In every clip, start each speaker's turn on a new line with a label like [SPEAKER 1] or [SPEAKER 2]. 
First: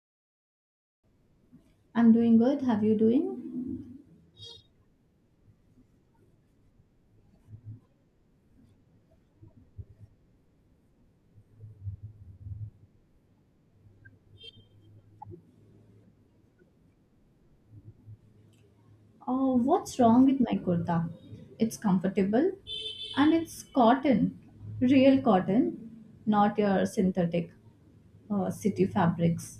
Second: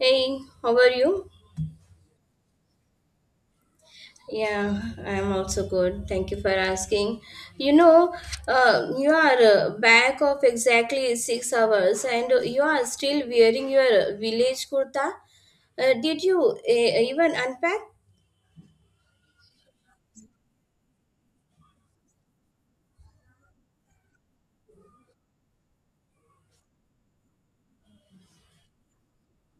[SPEAKER 1] Hey, how are you?
[SPEAKER 2] I'm doing good. Have you doing?
[SPEAKER 1] Yeah, I'm also good. Thank you for asking. You know, you are back of exactly 6 hours and you are still wearing your village kurta. Did you even unpack?
[SPEAKER 2] Oh, what's wrong with my kurta? It's comfortable and it's cotton, real cotton, not your synthetic city fabrics.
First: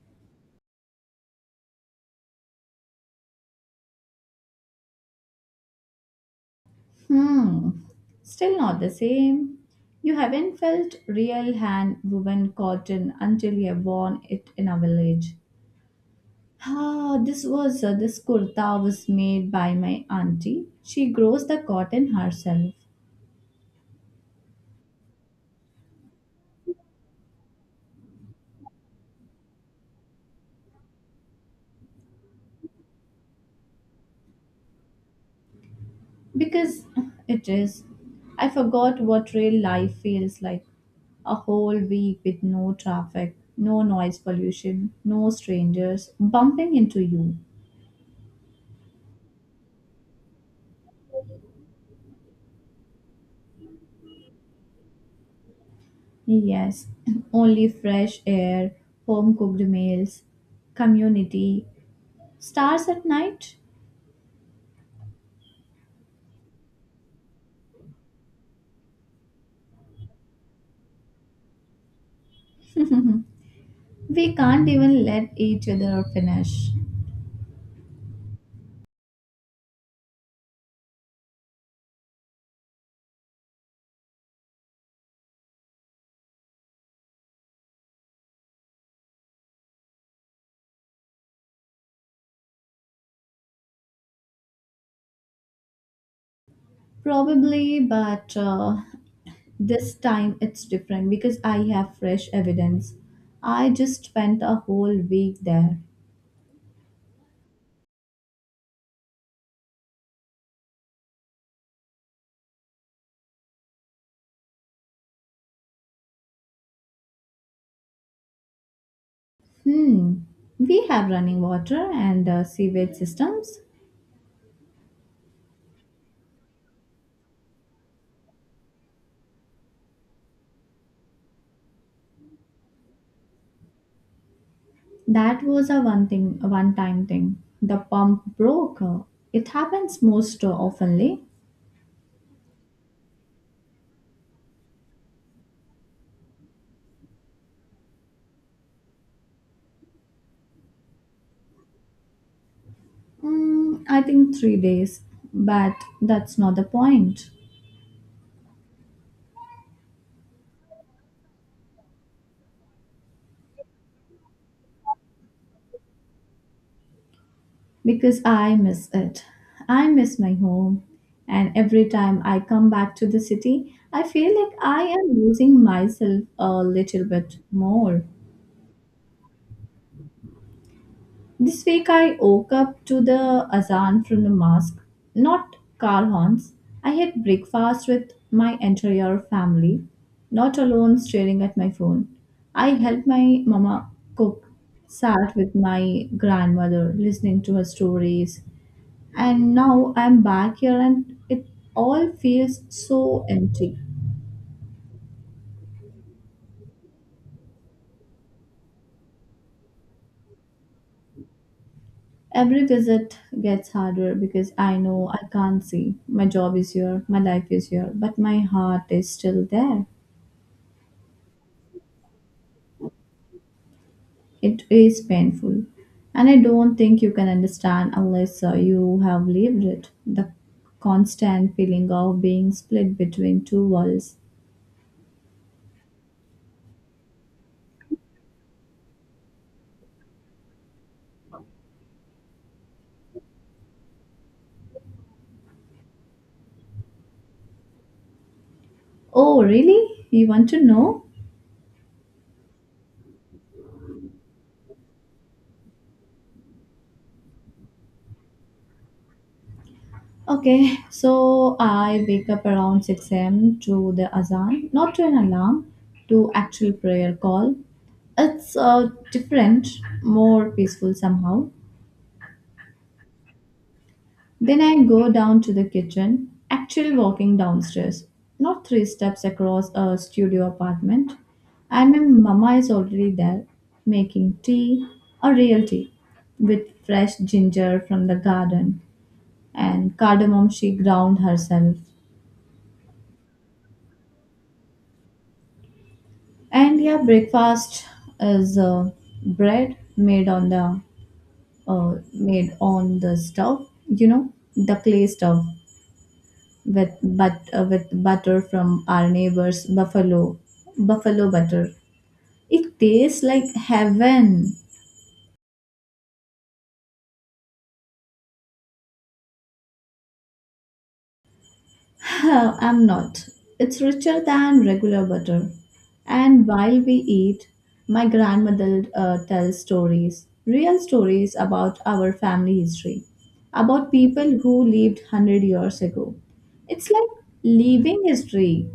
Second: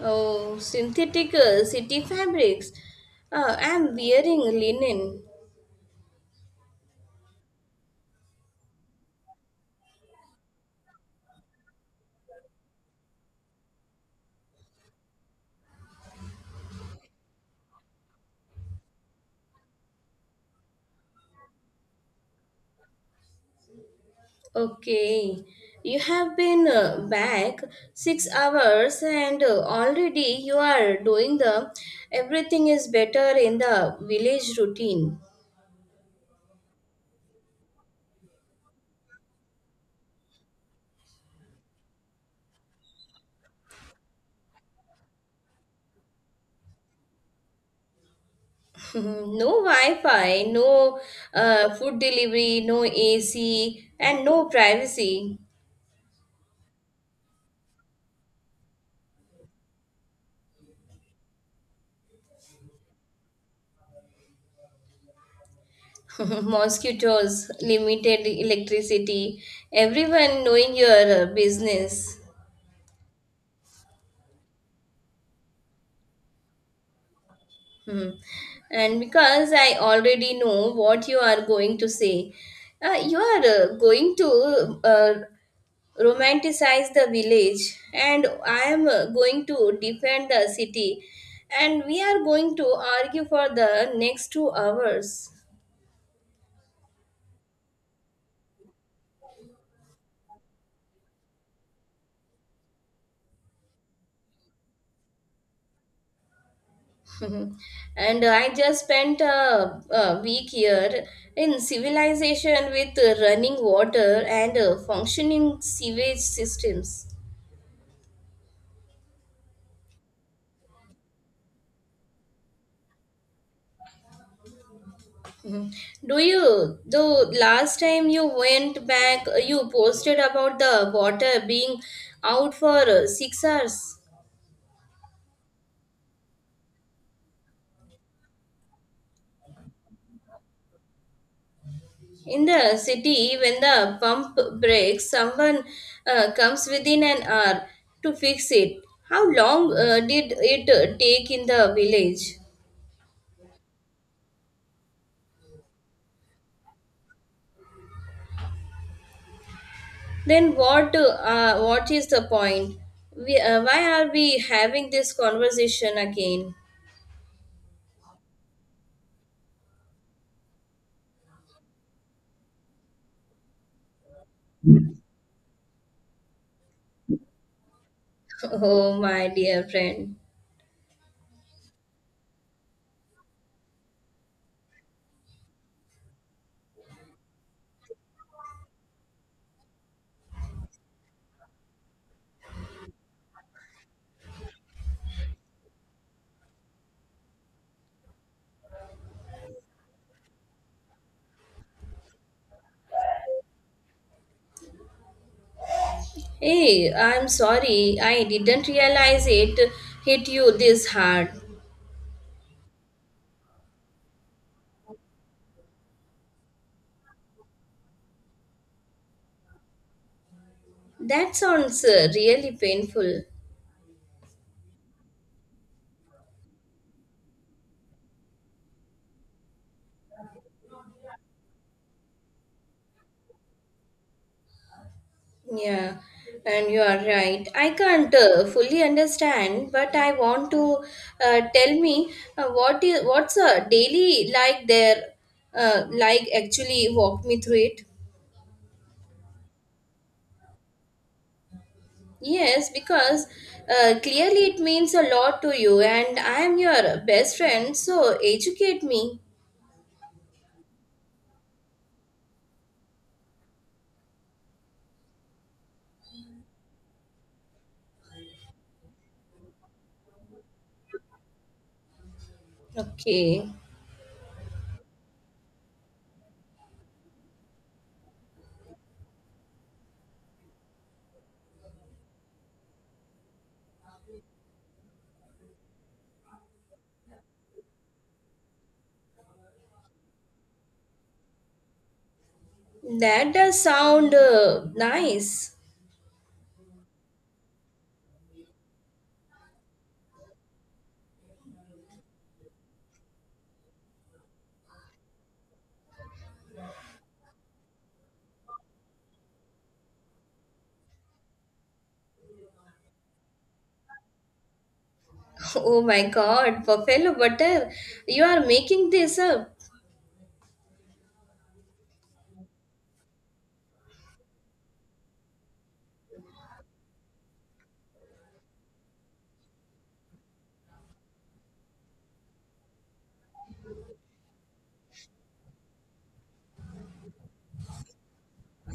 [SPEAKER 1] Oh, synthetic city fabrics. I'm wearing linen.
[SPEAKER 2] Hmm, still not the same. You haven't felt real hand woven cotton until you've worn it in a village. Ah, this kurta was made by my auntie. She grows the cotton herself.
[SPEAKER 1] Okay, you have been back 6 hours and already you are doing the everything is better in the village routine.
[SPEAKER 2] Because it is. I forgot what real life feels like. A whole week with no traffic, no noise pollution, no strangers bumping into you.
[SPEAKER 1] No Wi-Fi, no food delivery, no AC, and no privacy.
[SPEAKER 2] Yes, only fresh air, home cooked meals, community, stars at night.
[SPEAKER 1] Mosquitoes, limited electricity, everyone knowing your business.
[SPEAKER 2] We can't even let each other finish.
[SPEAKER 1] Mhm. And because I already know what you are going to say, you are going to uh, romanticize the village, and I am going to defend the city, and we are going to argue for the next 2 hours.
[SPEAKER 2] Probably, but this time it's different because I have fresh evidence. I just spent a whole week there.
[SPEAKER 1] Mhm. And I just spent a week here in civilization with running water and functioning sewage systems.
[SPEAKER 2] Hmm. We have running water and sewage systems.
[SPEAKER 1] Do you? Though last time you went back, you posted about the water being out for 6 hours.
[SPEAKER 2] That was a one thing, A one-time thing. The pump broke. It happens most oftenly.
[SPEAKER 1] In the city, when the pump breaks, someone comes within an hour to fix it. How long did it take in the village?
[SPEAKER 2] Mm, I think 3 days, but that's not the point.
[SPEAKER 1] Then what? What is the point? Why are we having this conversation again?
[SPEAKER 2] Because I miss it. I miss my home. And every time I come back to the city, I feel like I am losing myself a little bit more.
[SPEAKER 1] Oh, my dear friend.
[SPEAKER 2] This week I woke up to the azan from the mosque, not car horns. I had breakfast with my entire family, not alone staring at my phone. I helped my mama cook, sat with my grandmother listening to her stories, and now I'm back here and it all feels so empty.
[SPEAKER 1] Hey, I'm sorry, I didn't realize it hit you this hard.
[SPEAKER 2] Every visit gets harder because I know I can't see. My job is here, my life is here, but my heart is still there.
[SPEAKER 1] That sounds really painful.
[SPEAKER 2] It is painful. And I don't think you can understand unless you have lived it. The constant feeling of being split between two worlds.
[SPEAKER 1] Yeah, and you are right. I can't fully understand, but I want to tell me what's a daily like there, like actually walk me through it.
[SPEAKER 2] Oh, really? You want to know?
[SPEAKER 1] Yes, because clearly it means a lot to you, and I am your best friend, so educate me.
[SPEAKER 2] Okay, so I wake up around 6 a.m. to the azan, not to an alarm, to actual prayer call. It's different, more peaceful somehow.
[SPEAKER 1] Okay.
[SPEAKER 2] Then I go down to the kitchen, actually walking downstairs, not three steps across a studio apartment. And my mama is already there, making tea, a real tea, with fresh ginger from the garden and cardamom she ground herself.
[SPEAKER 1] That does sound nice.
[SPEAKER 2] And yeah, breakfast is bread made on the stove, you know, the clay stove with butter from our neighbors buffalo butter. It tastes like heaven.
[SPEAKER 1] Oh my god, buffalo butter. You are making this up.
[SPEAKER 2] I'm not. It's richer than regular butter. And while we eat, my grandmother tells stories, real stories about our family history, about people who lived 100 years ago. It's like living history.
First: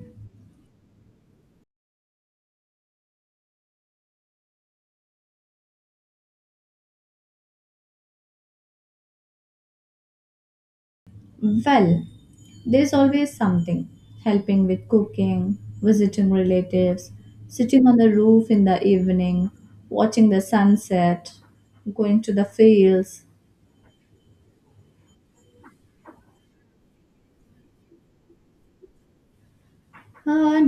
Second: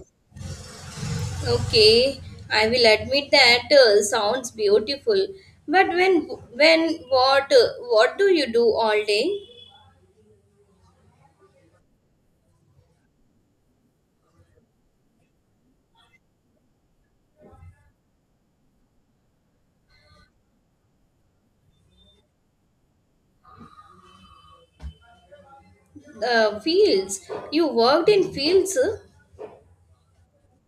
[SPEAKER 1] Okay, I will admit that sounds beautiful. But when what do you do all day?
[SPEAKER 2] Well, there's always something helping with cooking, visiting relatives, sitting on the roof in the evening, watching the sunset, going to the fields.
[SPEAKER 1] Fields. You worked in fields?
[SPEAKER 2] Uh,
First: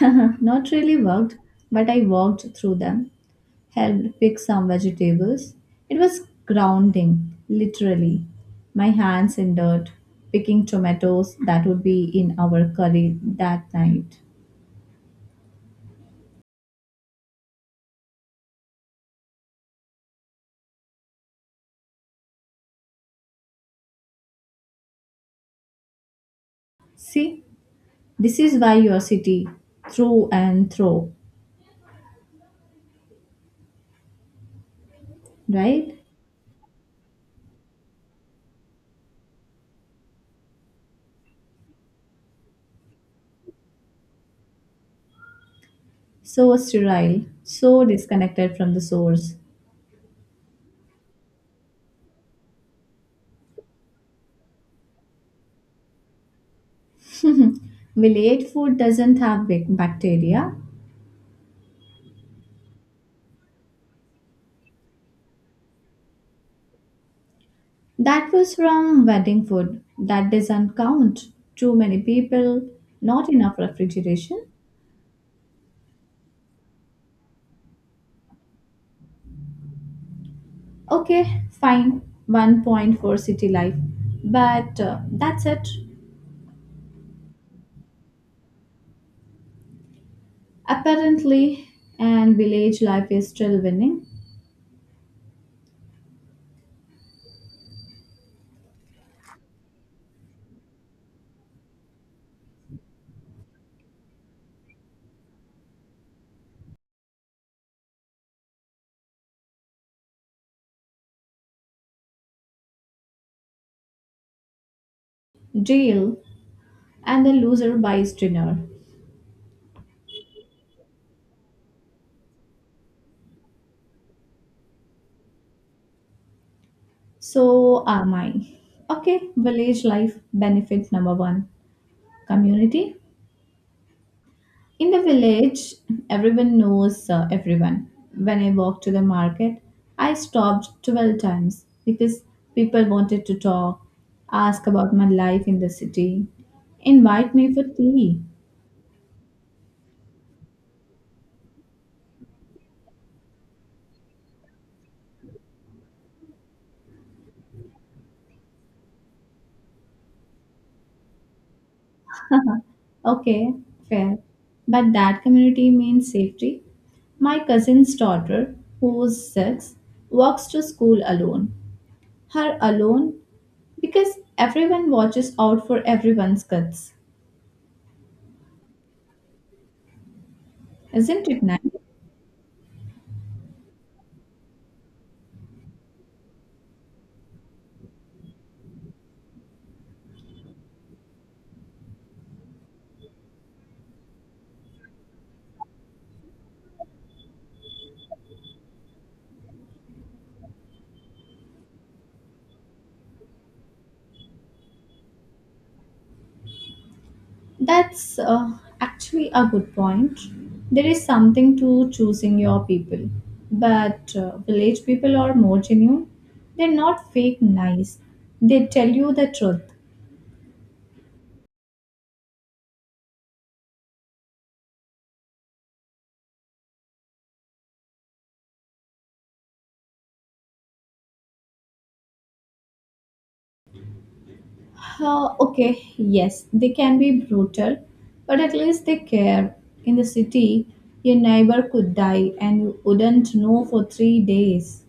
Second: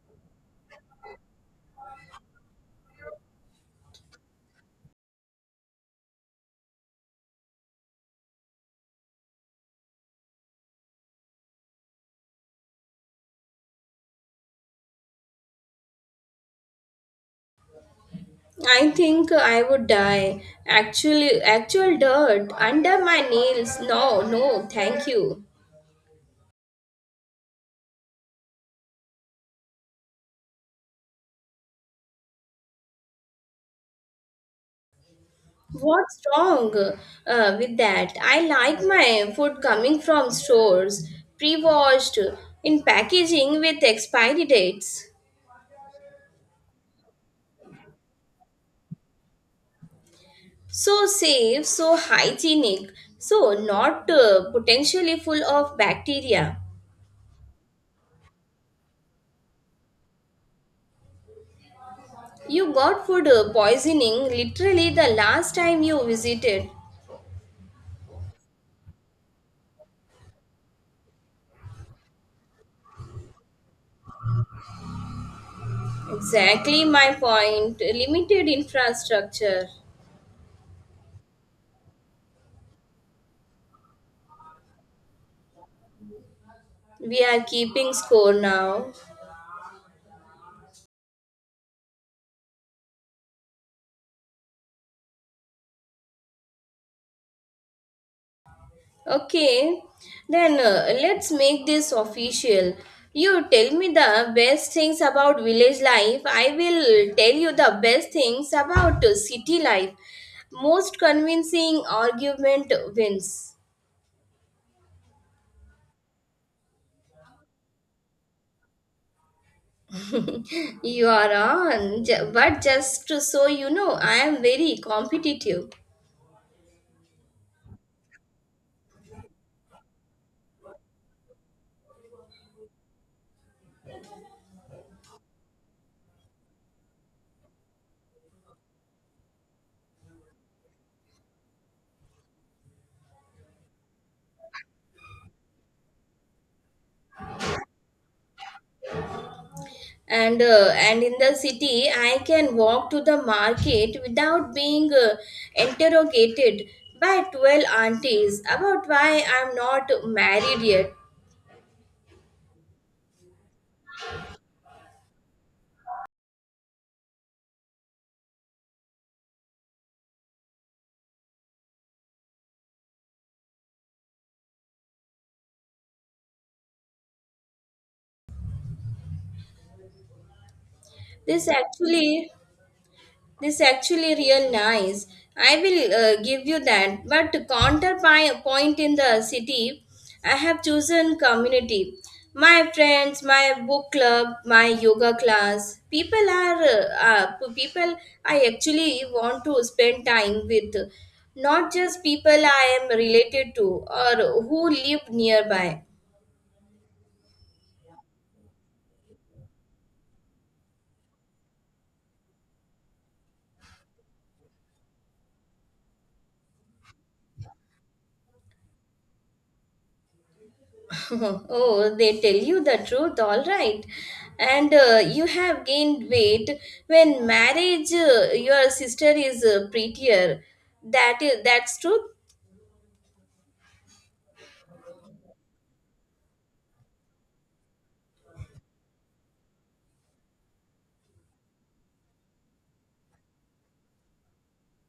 [SPEAKER 2] not really worked, but I walked through them, helped pick some vegetables. It was grounding, literally. My hands in dirt, picking tomatoes that would be in our curry that night.
[SPEAKER 1] I think I would die. Actually, actual dirt under my nails. No, no, thank you.
[SPEAKER 2] See, this is why your city, through and through, right?
[SPEAKER 1] What's wrong with that? I like my food coming from stores, pre-washed, in packaging with expiry dates.
[SPEAKER 2] So sterile, so disconnected from the source.
[SPEAKER 1] So safe, so hygienic, so not potentially full of bacteria.
[SPEAKER 2] Village food doesn't have bacteria.
[SPEAKER 1] You got food poisoning literally the last time you visited.
[SPEAKER 2] That was from wedding food. That doesn't count. Too many people, not enough refrigeration.
[SPEAKER 1] Exactly my point. Limited infrastructure.
[SPEAKER 2] Okay, fine. One point for city life. But that's it.
[SPEAKER 1] We are keeping score now.
[SPEAKER 2] Apparently, and village life is still winning.
[SPEAKER 1] Okay, then let's make this official. You tell me the best things about village life. I will tell you the best things about city life. Most convincing argument wins.
[SPEAKER 2] Jail, and the loser buys dinner.
[SPEAKER 1] You are on, but just to so you know, I am very competitive.
[SPEAKER 2] So am I. Okay, village life benefit number one, community. In the village, everyone knows everyone. When I walked to the market, I stopped 12 times because people wanted to talk, ask about my life in the city, invite me for tea.
[SPEAKER 1] And in the city I can walk to the market without being interrogated by 12 aunties about why I'm not married yet.
[SPEAKER 2] Okay, fair. But that community means safety. My cousin's daughter, who was 6, walks to school alone. Her alone because everyone watches out for everyone's kids. Isn't it
[SPEAKER 1] this
[SPEAKER 2] nice?
[SPEAKER 1] actually This actually real nice. I will give you that. But counterpoint in the city, I have chosen community. My friends, my book club, my yoga class. People I actually want to spend time with, not just people I am related to or who live nearby.
[SPEAKER 2] That's actually a good point. There is something to choosing your people. But village people are more genuine. They're not fake nice. They tell you the truth.
[SPEAKER 1] Oh, they tell you the truth, all right. And you have gained weight when marriage, your sister is prettier. That's truth.
[SPEAKER 2] Okay, yes, they can be brutal, but at least they care. In the city, your neighbor could die and you wouldn't know for 3 days.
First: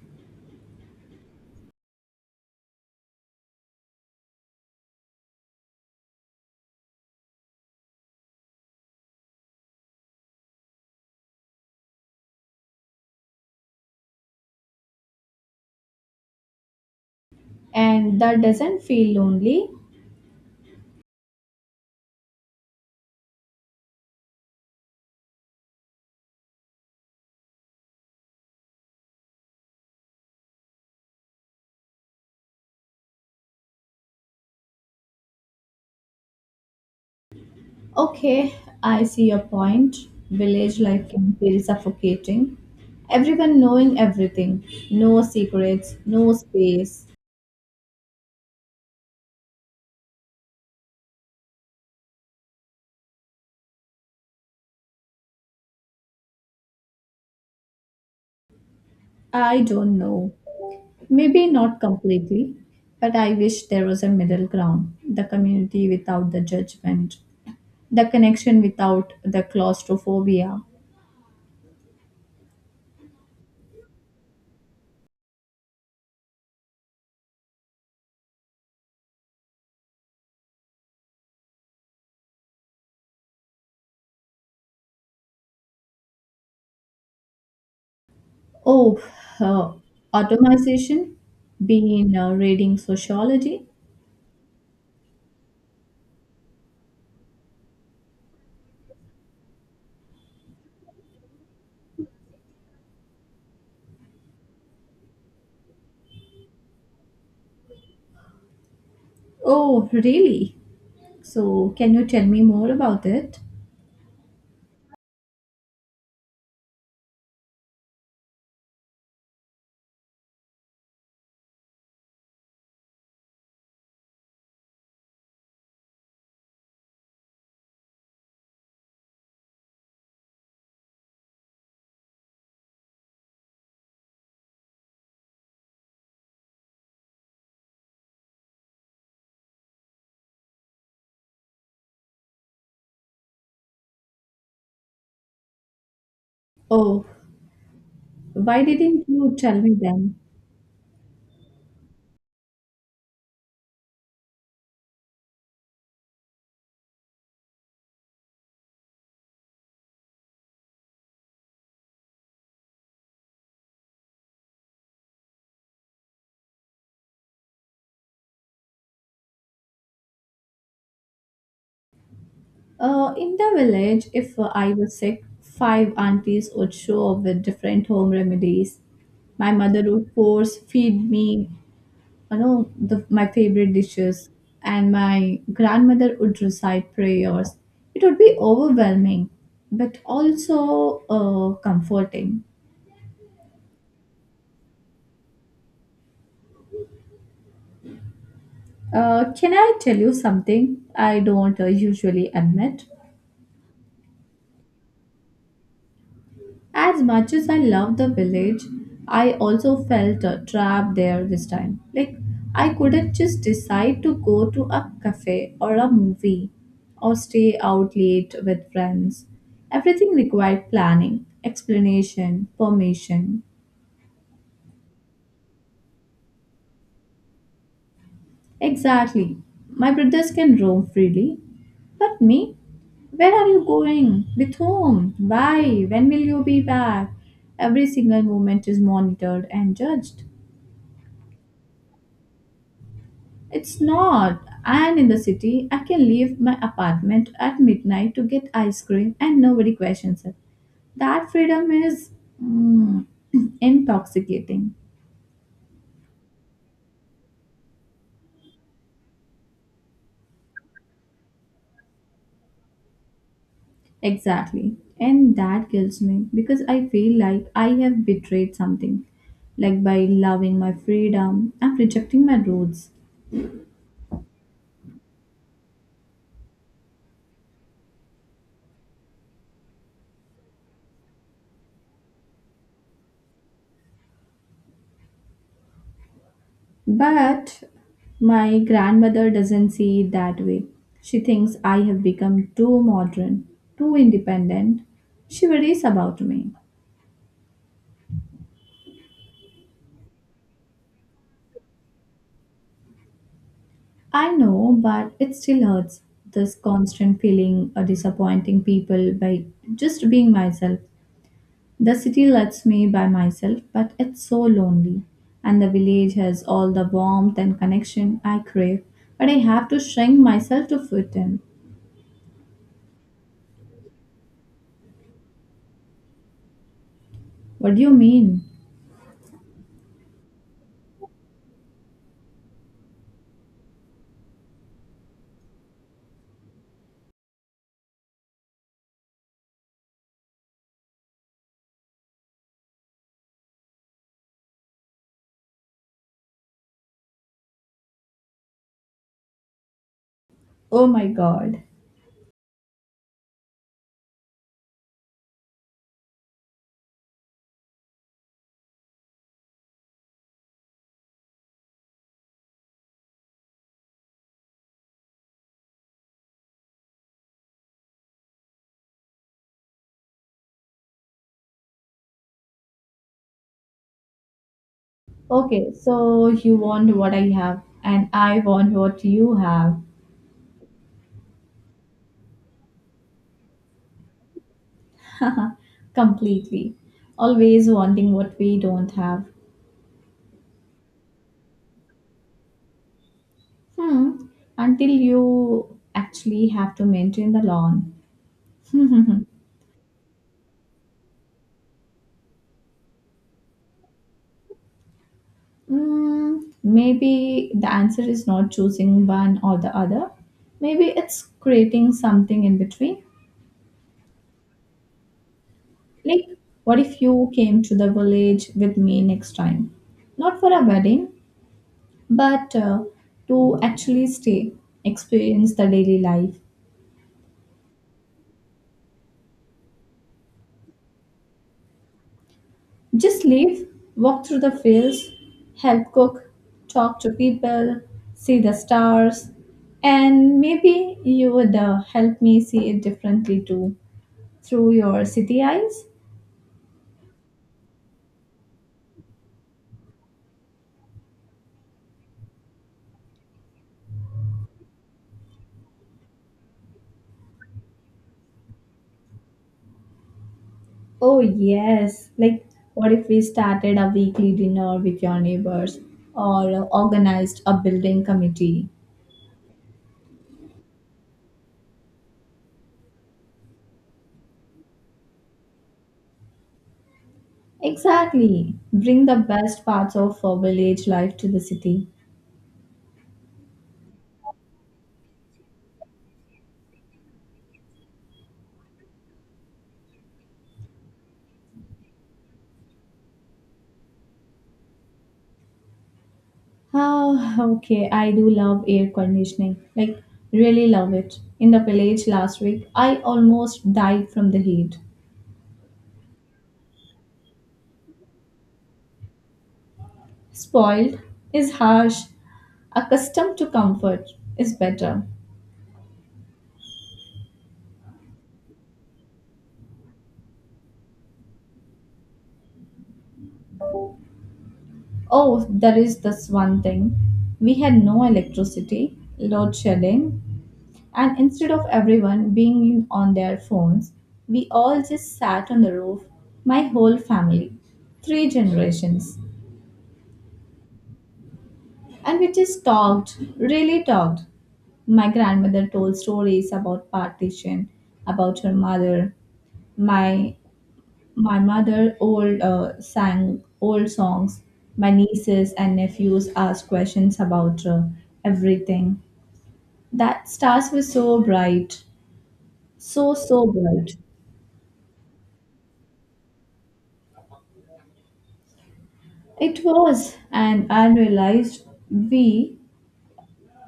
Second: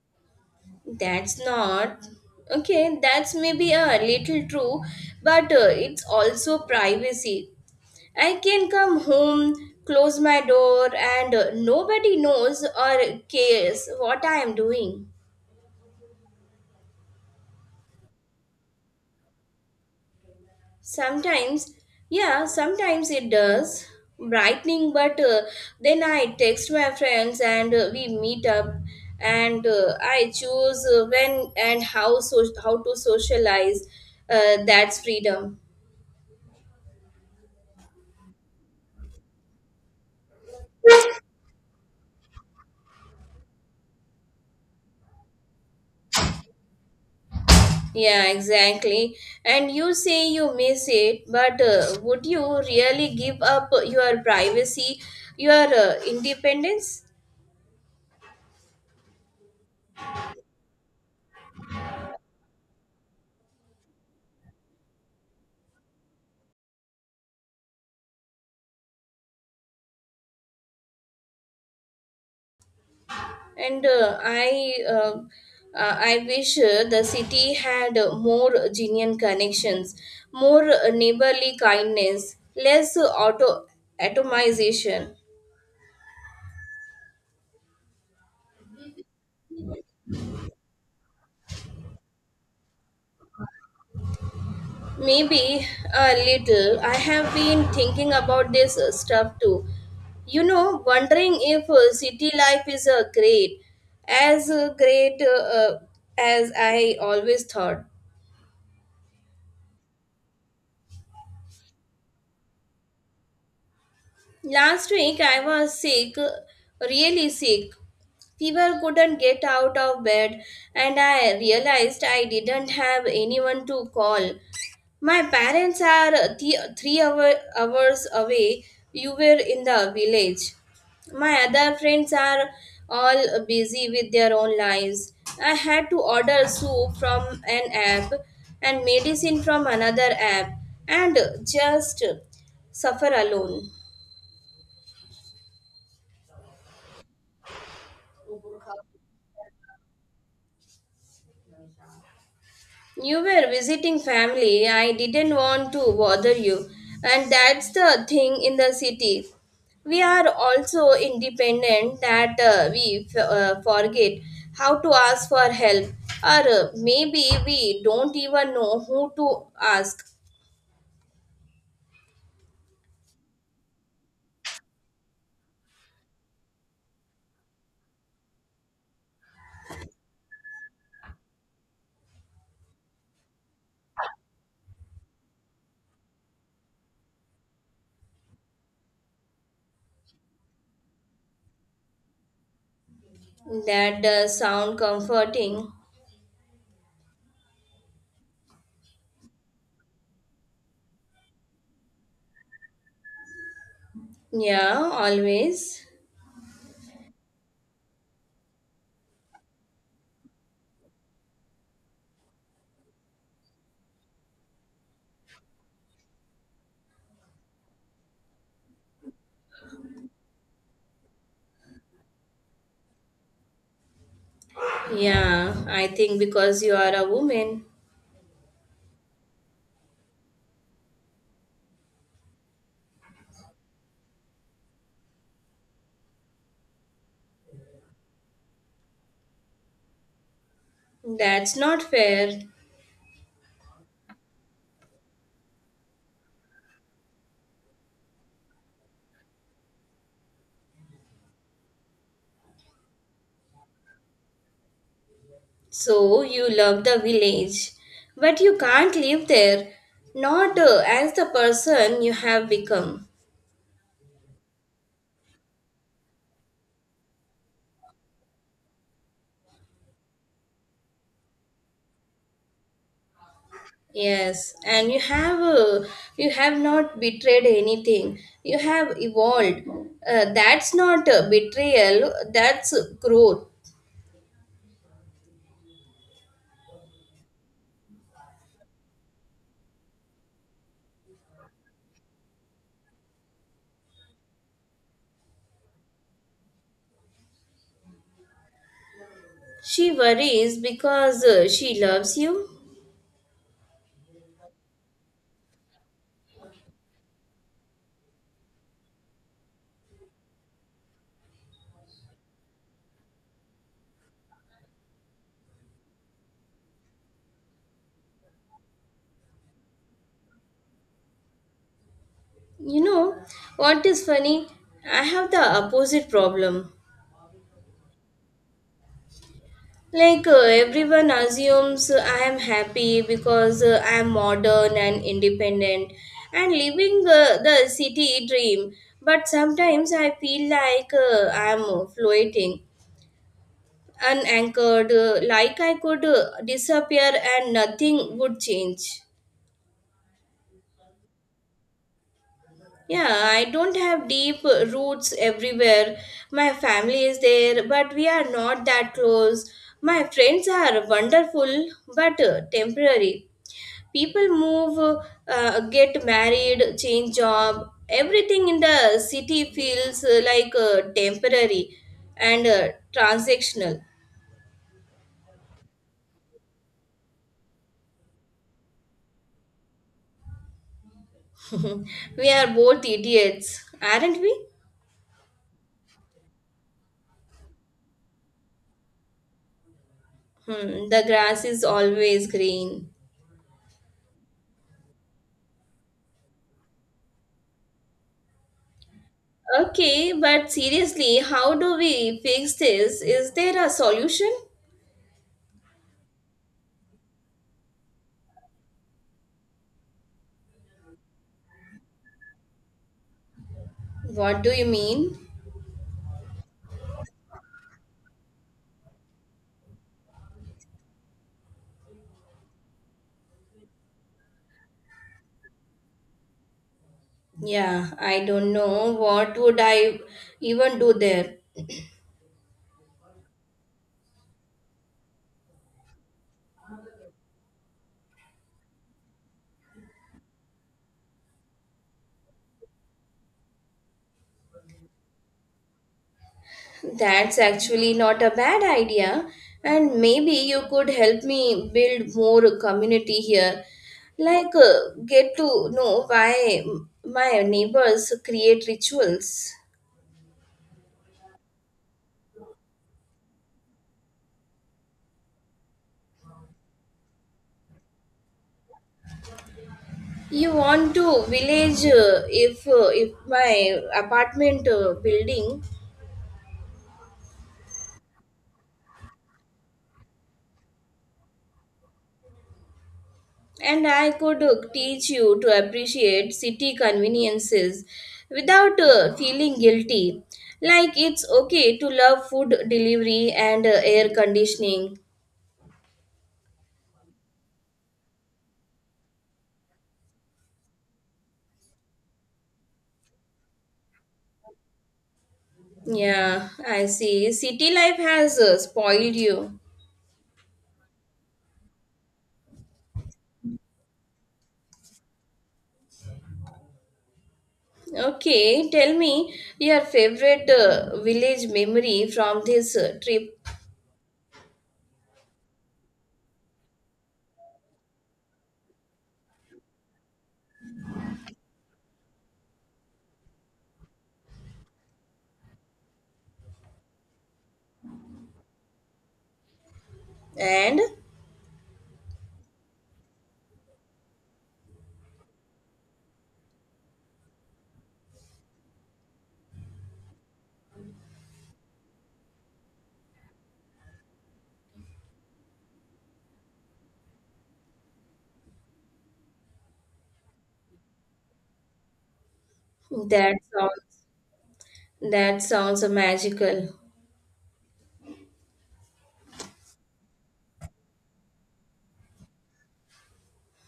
[SPEAKER 1] That's not. Okay, that's maybe a little true, but it's also privacy. I can come home, close my door, and nobody knows or cares what I am doing.
[SPEAKER 2] And that doesn't feel lonely.
[SPEAKER 1] Sometimes, yeah, sometimes it does. Brightening, but then I text my friends and we meet up, and I choose when and how to socialize. That's freedom.
[SPEAKER 2] Okay, I see your point. Village life can feel suffocating. Everyone knowing everything. No secrets, no space.
[SPEAKER 1] Yeah, exactly. And you say you miss it, but would you really give up your privacy, your independence?
[SPEAKER 2] I don't know. Maybe not completely, but I wish there was a middle ground. The community without the judgment, the connection without the claustrophobia.
[SPEAKER 1] And I wish the city had more genuine connections, more neighborly kindness, less auto atomization.
[SPEAKER 2] Oh, uh, automation? Been reading sociology?
[SPEAKER 1] Maybe a little. I have been thinking about this stuff too, you know, wondering if city life is great as I always thought.
[SPEAKER 2] Oh, really? So, can you tell me more about it?
[SPEAKER 1] Last week I was sick, really sick. Fever, couldn't get out of bed, and I realized I didn't have anyone to call. My parents are hours away. You were in the village. My other friends are all busy with their own lives. I had to order soup from an app and medicine from another app and just suffer alone.
[SPEAKER 2] Oh, why didn't you tell me then?
[SPEAKER 1] You were visiting family. I didn't want to bother you. And that's the thing in the city. We are also independent that forget how to ask for help, or maybe we don't even know who to ask.
[SPEAKER 2] In the village, if I was sick, five aunties would show up with different home remedies. My mother would force feed me, you know, my favorite dishes, and my grandmother would recite prayers. It would be overwhelming, but also comforting.
[SPEAKER 1] That does sound comforting.
[SPEAKER 2] Can I tell you something I don't usually admit?
[SPEAKER 1] Yeah, always.
[SPEAKER 2] As much as I love the village, I also felt trapped there this time. Like, I couldn't just decide to go to a cafe or a movie or stay out late with friends. Everything required planning, explanation, permission.
[SPEAKER 1] Yeah, I think because you are a woman,
[SPEAKER 2] Exactly. My brothers can roam freely. But me? Where are you going? With whom? Why? When will you be back? Every single moment is monitored and judged.
[SPEAKER 1] that's not fair.
[SPEAKER 2] It's not. And in the city, I can leave my apartment at midnight to get ice cream and nobody questions it. That freedom is mm, intoxicating.
[SPEAKER 1] So you love the village, but you can't live there, not as the person you have become.
[SPEAKER 2] Exactly. And that kills me because I feel like I have betrayed something. Like by loving my freedom, I'm rejecting my roots.
[SPEAKER 1] Yes, and you have not betrayed anything. You have evolved. That's not betrayal. That's growth.
[SPEAKER 2] But my grandmother doesn't see it that way. She thinks I have become too modern, too independent. She worries about me.
[SPEAKER 1] She worries because she loves you.
[SPEAKER 2] I know, but it still hurts. This constant feeling of disappointing people by just being myself. The city lets me by myself, but it's so lonely. And the village has all the warmth and connection I crave, but I have to shrink myself to fit in.
[SPEAKER 1] You know what is funny? I have the opposite problem.
[SPEAKER 2] What do you mean?
[SPEAKER 1] Like everyone assumes I am happy because I am modern and independent and living the city dream. But sometimes I feel like I am floating, unanchored, like I could disappear and nothing would change.
[SPEAKER 2] Oh my god.
[SPEAKER 1] Yeah, I don't have deep roots everywhere. My family is there, but we are not that close. My friends are wonderful, but temporary. People move, get married, change job. Everything in the city feels like temporary and transactional.
[SPEAKER 2] Okay, so you want what I have, and I want what you have.
[SPEAKER 1] We are both idiots, aren't we?
[SPEAKER 2] Completely. Always wanting what we don't have.
[SPEAKER 1] Hmm, the grass is always green.
[SPEAKER 2] Hmm. Until you actually have to maintain the lawn.
[SPEAKER 1] Okay, but seriously, how do we fix this? Is there a solution?
[SPEAKER 2] Hmm. Maybe the answer is not choosing one or the other. Maybe it's creating something in between.
[SPEAKER 1] What do you mean?
[SPEAKER 2] Like, what if you came to the village with me next time? Not for a wedding, but to actually stay, experience the daily life,
[SPEAKER 1] Yeah, I don't know, what would I even do there?
[SPEAKER 2] just leave, walk through the fields, help cook, talk to people, see the stars, and maybe you would help me see it differently too through your city eyes.
[SPEAKER 1] That's actually not a bad idea, and maybe you could help me build more community here. Like, get to know why my neighbors create rituals.
[SPEAKER 2] Oh, yes. Like, what if we started a weekly dinner with your neighbors or organized a building committee?
[SPEAKER 1] You want to village if if my apartment building.
[SPEAKER 2] Exactly. Bring the best parts of village life to the city.
[SPEAKER 1] And I could teach you to appreciate city conveniences without feeling guilty. Like, it's okay to love food delivery and air conditioning.
[SPEAKER 2] Ah, okay. I do love air conditioning. Like, really love it. In the village last week, I almost died from the heat.
[SPEAKER 1] Yeah, I see. City life has spoiled you.
[SPEAKER 2] Spoiled is harsh. Accustomed to comfort is better.
[SPEAKER 1] Okay, tell me your favorite village memory from this trip.
[SPEAKER 2] Oh, there is this one thing. We had no electricity, load shedding, and instead of everyone being on their phones, we all just sat on the roof, my whole family, three generations.
[SPEAKER 1] And
[SPEAKER 2] And we just talked, really talked. My grandmother told stories about partition, about her mother. My my mother old sang old songs. My nieces and nephews asked questions about everything. That stars were so bright,
[SPEAKER 1] that
[SPEAKER 2] so bright.
[SPEAKER 1] sounds that sounds magical.
[SPEAKER 2] It was, and I realized we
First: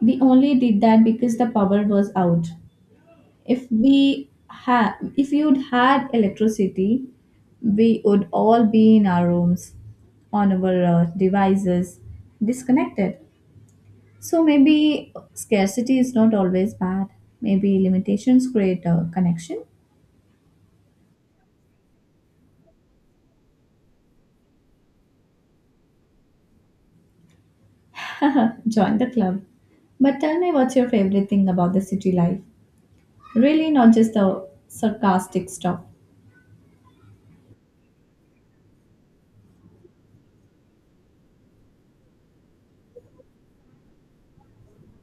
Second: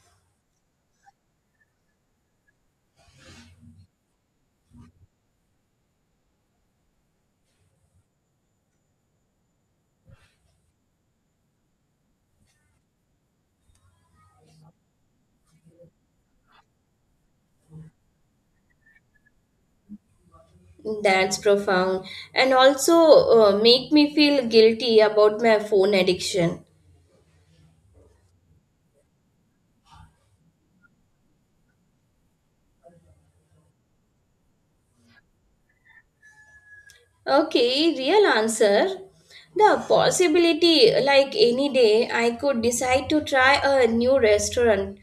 [SPEAKER 2] we only did that because the power was out. If you'd had electricity, we would all be in our rooms, on our devices, disconnected. So maybe scarcity is not always bad. Maybe limitations create a connection.
[SPEAKER 1] That's profound, and also make me feel guilty about my phone addiction.
[SPEAKER 2] Join the club. But tell me what's your favorite thing about the city life? Really, not just the sarcastic stuff.
[SPEAKER 1] Okay, real answer. The possibility, like any day, I could decide to try a new restaurant,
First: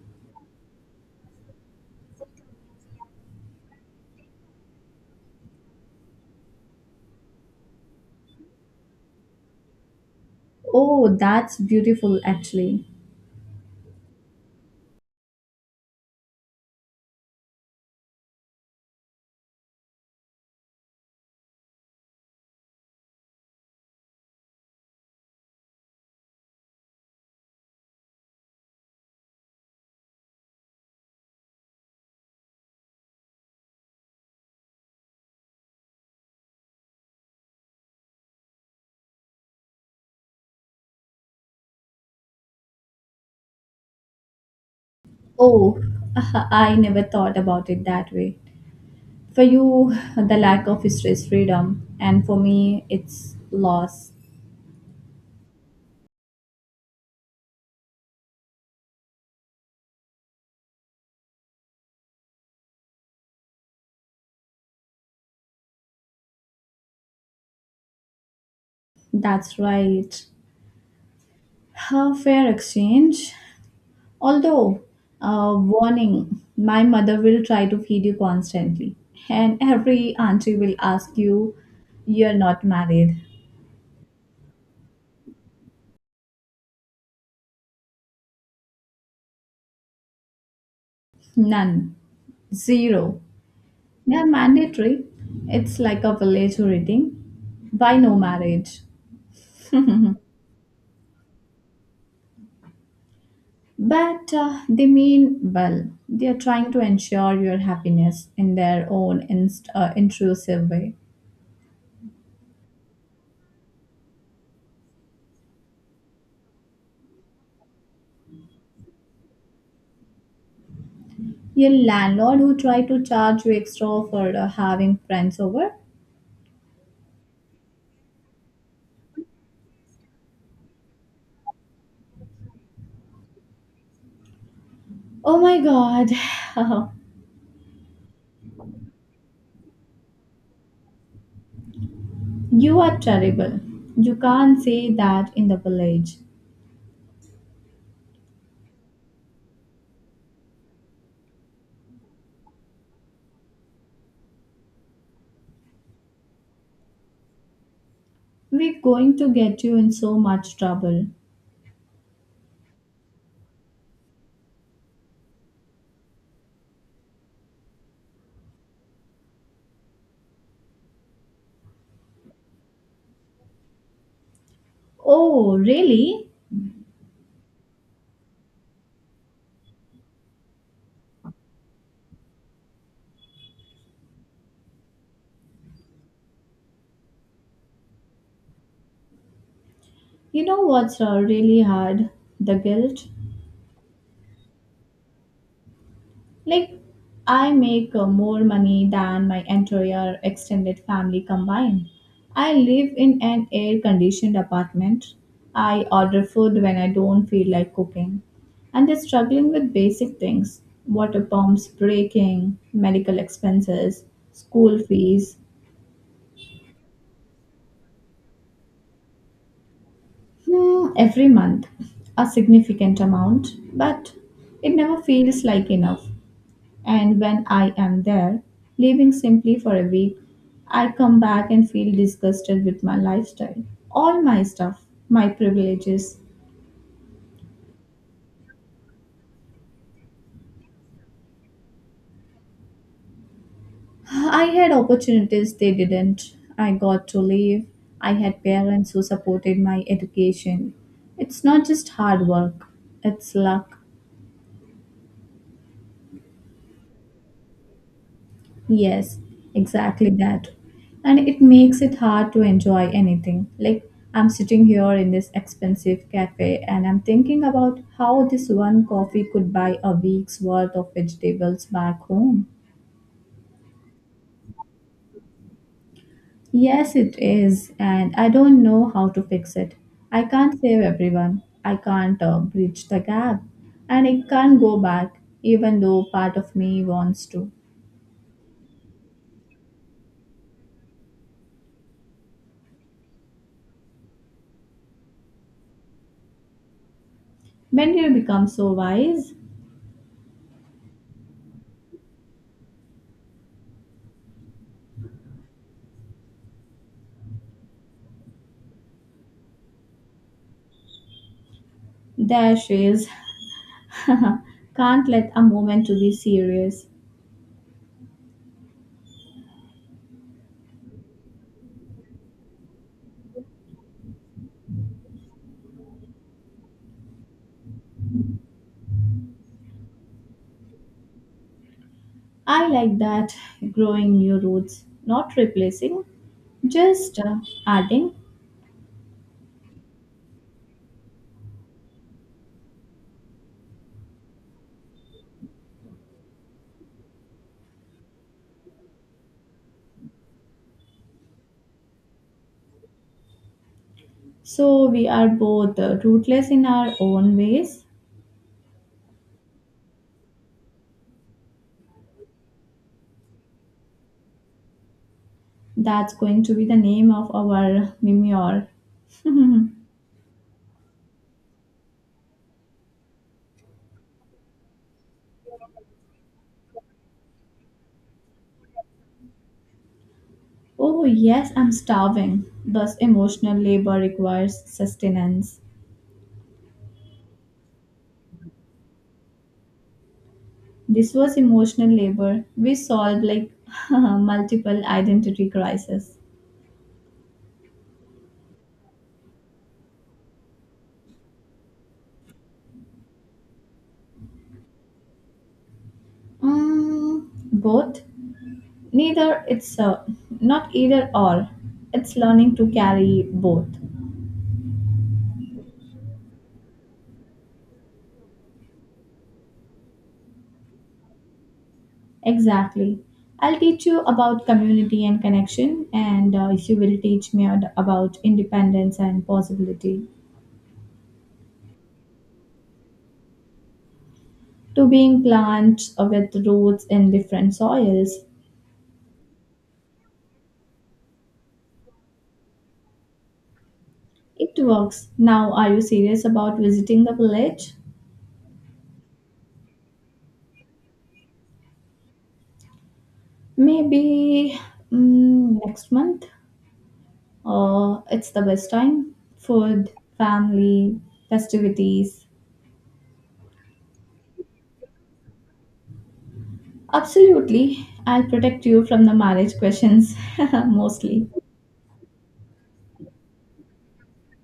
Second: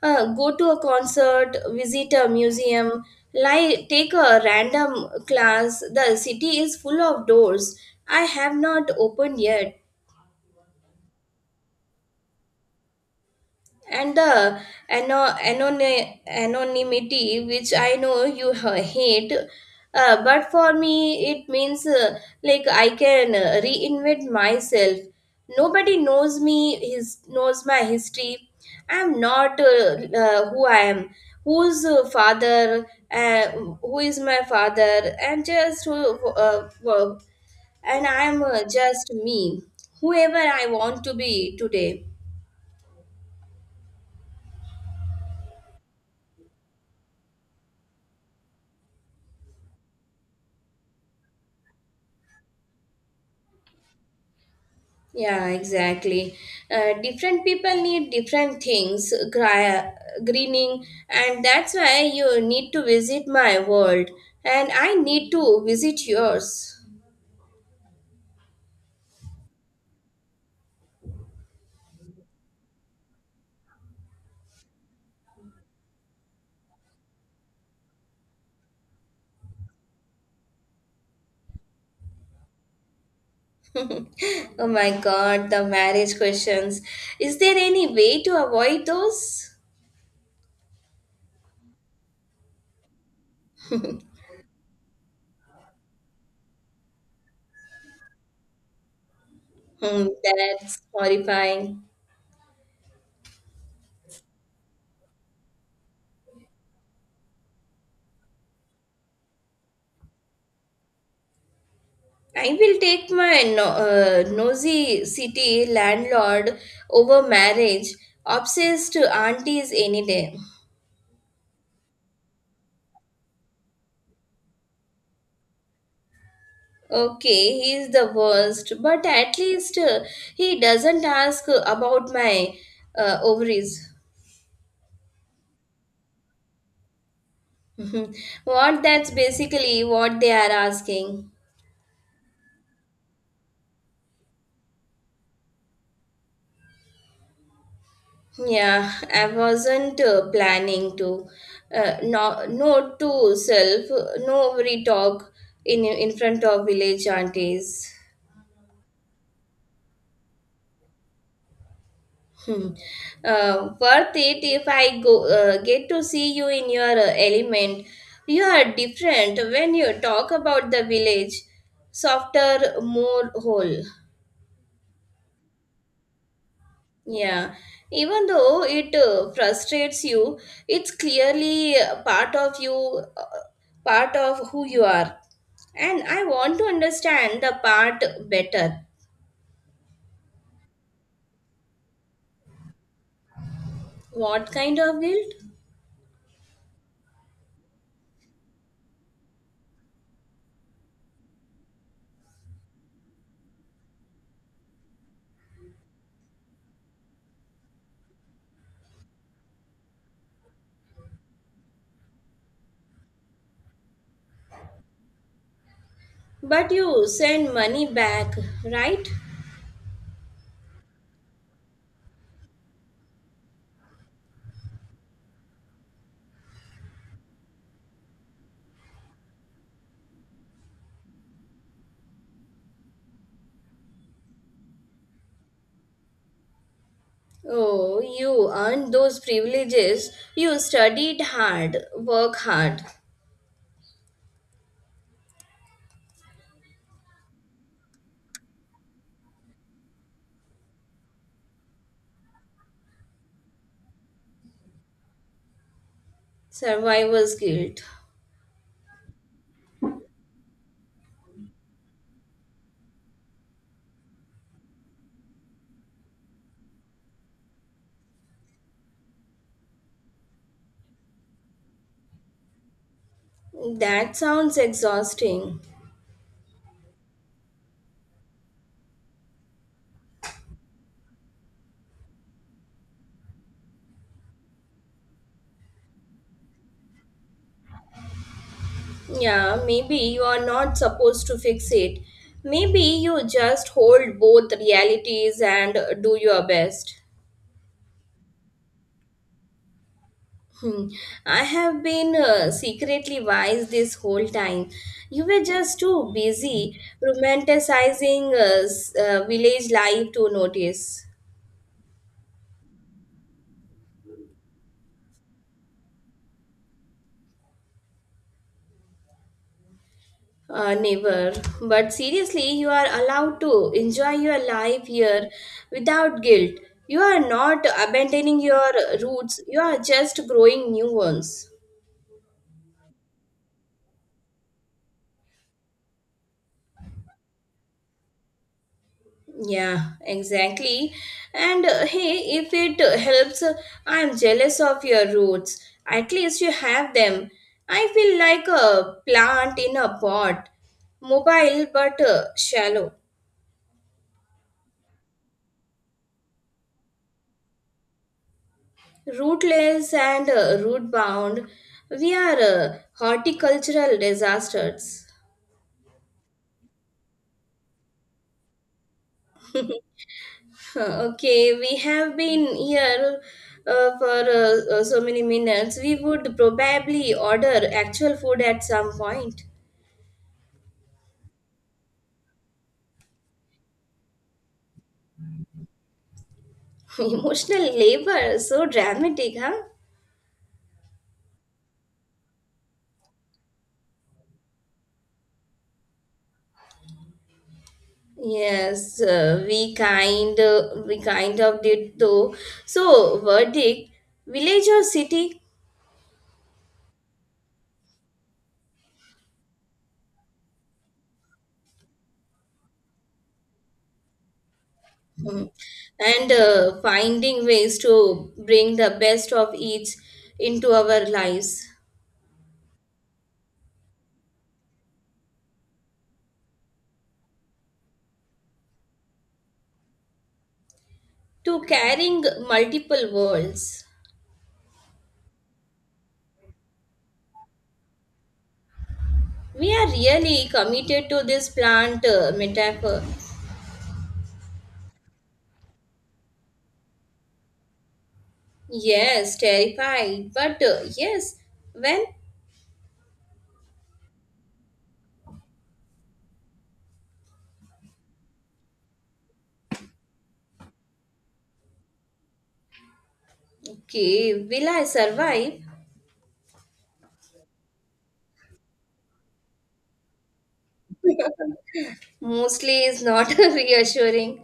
[SPEAKER 1] go to a concert, visit a museum, like take a random class. The city is full of doors I have not opened yet.
[SPEAKER 2] Oh, that's beautiful actually.
[SPEAKER 1] And the anonymity, which I know you hate, but for me it means like I can reinvent myself. Nobody knows me, his knows my history. I'm not who I am whose father uh, who is my father, and just who and I'm just me, whoever I want to be today.
[SPEAKER 2] Oh, I never thought about it that way. For you, the lack of stress freedom, and for me, it's loss.
[SPEAKER 1] Yeah, exactly. Different people need different things, greening, and that's why you need to visit my world, and I need to visit yours.
[SPEAKER 2] That's right. A fair exchange. Although, warning, my mother will try to feed you constantly, and every auntie will ask you, you're not married.
[SPEAKER 1] Oh my god, the marriage questions. Is there any way to avoid those?
[SPEAKER 2] None. Zero. They are mandatory. It's like a village rating. Why no marriage?
[SPEAKER 1] Hmm, that's horrifying.
[SPEAKER 2] But they mean well. They are trying to ensure your happiness in their own intrusive way.
[SPEAKER 1] I will take my nosy city landlord over marriage, obsessed aunties any day.
[SPEAKER 2] Your landlord who tried to charge you extra for having friends over?
[SPEAKER 1] Okay, he is the worst, but at least he doesn't ask about my ovaries.
[SPEAKER 2] Oh my god,
[SPEAKER 1] What, that's basically what they are asking.
[SPEAKER 2] you are terrible. You can't say that in the village.
[SPEAKER 1] Yeah, I wasn't planning to. No, no to self, no ovary talk in front of village aunties.
[SPEAKER 2] We're going to get you in so much trouble.
[SPEAKER 1] Hmm. Worth it if I go get to see you in your element. You are different when you talk about the village, softer, more whole.
[SPEAKER 2] Oh, really?
[SPEAKER 1] Yeah, even though it frustrates you, it's clearly part of you, uh, part of who you are. And I want to understand the part better.
[SPEAKER 2] You know what's really hard? The guilt.
[SPEAKER 1] What kind of guilt?
[SPEAKER 2] Like, I make more money than my entire extended family combined. I live in an air conditioned apartment. I order food when I don't feel like cooking. And they're struggling with basic things, water pumps breaking, medical expenses, school fees.
[SPEAKER 1] But you send money back, right?
[SPEAKER 2] Hmm, every month, a significant amount, but it never feels like enough. And when I am there, leaving simply for a week, I come back and feel disgusted with my lifestyle, all my stuff, my privileges.
[SPEAKER 1] Oh, you earned those privileges. You studied hard, work hard.
[SPEAKER 2] I had opportunities they didn't. I got to leave. I had parents who supported my education. It's not just hard work, it's luck.
[SPEAKER 1] Survivor's guilt.
[SPEAKER 2] Yes, exactly that. And it makes it hard to enjoy anything. Like, I'm sitting here in this expensive cafe and I'm thinking about how this one coffee could buy a week's worth of vegetables back home.
[SPEAKER 1] That sounds exhausting.
[SPEAKER 2] Yes, it is, and I don't know how to fix it. I can't save everyone, I can't bridge the gap, and I can't go back, even though part of me wants to.
[SPEAKER 1] Yeah, maybe you are not supposed to fix it. Maybe you just hold both realities and do your best.
[SPEAKER 2] When do you become so wise?
[SPEAKER 1] Hmm. I have been secretly wise this whole time. You were just too busy romanticizing village life to notice.
[SPEAKER 2] There she is. Can't let a moment to be serious.
[SPEAKER 1] Never. But seriously, you are allowed to enjoy your life here without guilt. You are not abandoning your roots, you are just growing new ones.
[SPEAKER 2] I like that growing new roots, not replacing, just adding.
[SPEAKER 1] Yeah, exactly. And hey, if it helps, I am jealous of your roots. At least you have them. I feel like a plant in a pot, mobile but shallow.
[SPEAKER 2] So we are both rootless in our own ways.
[SPEAKER 1] Rootless and root bound, we are horticultural disasters.
[SPEAKER 2] That's going to be the name of our memoir.
[SPEAKER 1] Okay, we have been here for so many minutes. We would probably order actual food at some point.
[SPEAKER 2] Oh, yes, I'm starving. Thus, emotional labor requires sustenance.
[SPEAKER 1] Emotional labor, so dramatic, huh?
[SPEAKER 2] This was emotional labor. We solved like multiple identity crises.
[SPEAKER 1] Yes, we kind of did though. So, verdict: village or city?
[SPEAKER 2] Mm, both. Neither. It's not either or. It's learning to carry both.
[SPEAKER 1] Mm. And finding ways to bring the best of each into our lives,
[SPEAKER 2] Exactly. I'll teach you about community and connection, and you will teach me ad- about independence and possibility.
[SPEAKER 1] to carrying multiple worlds.
[SPEAKER 2] To being plants with roots in different soils.
[SPEAKER 1] We are really committed to this plant metaphor.
[SPEAKER 2] It works. Now, are you serious about visiting the village?
[SPEAKER 1] Yes, terrified, but yes, when?
[SPEAKER 2] Maybe next month? It's the best time. Food, family, festivities.
[SPEAKER 1] Okay, will I survive?
[SPEAKER 2] Absolutely. I'll protect you from the marriage questions, mostly.
[SPEAKER 1] Mostly is not reassuring.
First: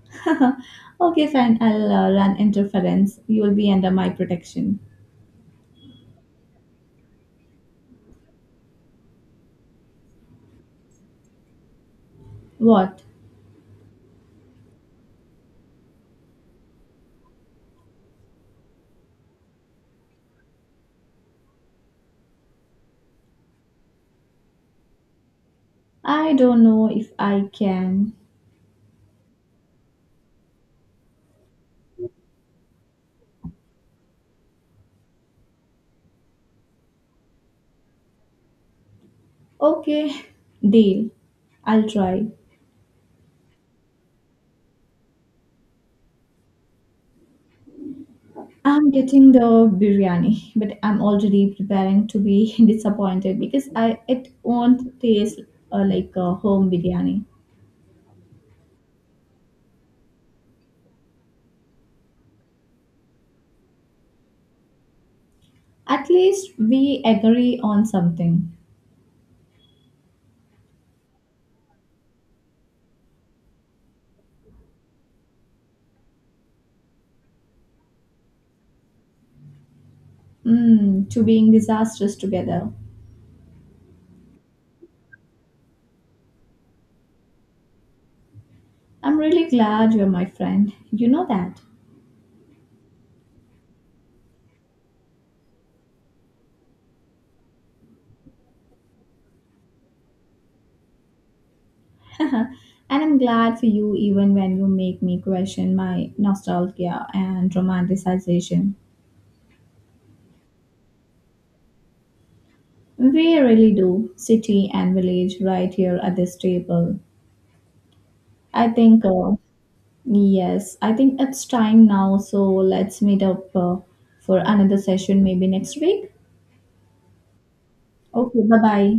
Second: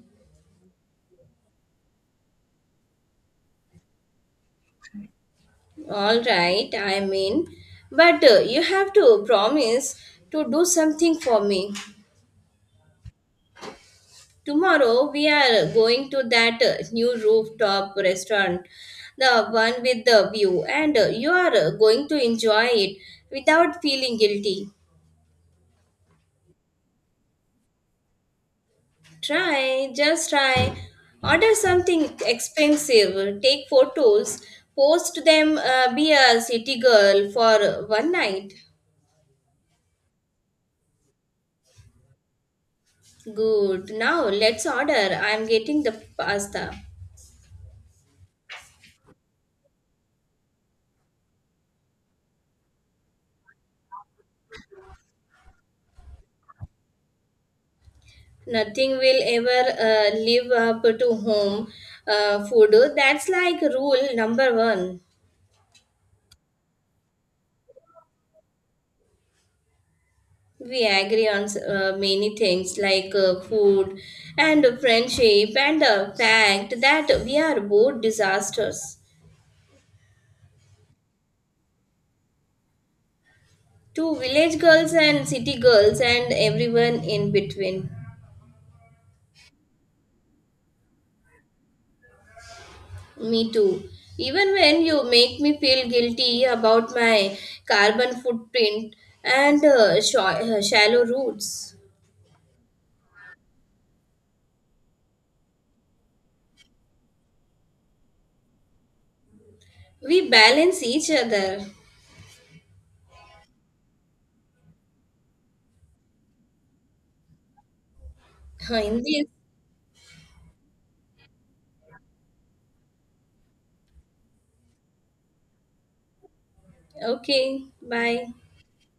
[SPEAKER 2] okay, fine. I'll run interference. You'll be under my protection.
[SPEAKER 1] All right, I mean, but you have to promise to do something for me.
[SPEAKER 2] What?
[SPEAKER 1] Tomorrow we are going to that new rooftop restaurant, the one with the view, and you are going to enjoy it without feeling guilty.
[SPEAKER 2] I don't know if I can.
[SPEAKER 1] Try, just try. Order something expensive, take photos, post them, be a city girl for one night.
[SPEAKER 2] Okay, deal. I'll try.
[SPEAKER 1] Good. Now let's order. I'm getting the pasta.
[SPEAKER 2] I'm getting the biryani, but I'm already preparing to be disappointed because I it won't taste like a home biryani.
[SPEAKER 1] Nothing will ever live up to home food. That's like rule number one.
[SPEAKER 2] At least we agree on something.
[SPEAKER 1] We agree on many things, like food and friendship and the fact that we are both disasters.
[SPEAKER 2] Mm, to being disastrous together.
[SPEAKER 1] To village girls and city girls and everyone in between.
[SPEAKER 2] I'm really glad you're my friend. You know that.
[SPEAKER 1] Me too, even when you make me feel guilty about my carbon footprint and shallow roots.
[SPEAKER 2] and I'm glad for you even when you make me question my nostalgia and romanticization.
[SPEAKER 1] We balance each other.
[SPEAKER 2] We really do, city and village, right here at this table. I
[SPEAKER 1] In
[SPEAKER 2] think,
[SPEAKER 1] this,
[SPEAKER 2] yes, I think it's time now, so let's meet up for another session maybe next week.
[SPEAKER 1] okay, bye.
[SPEAKER 2] Okay, bye bye.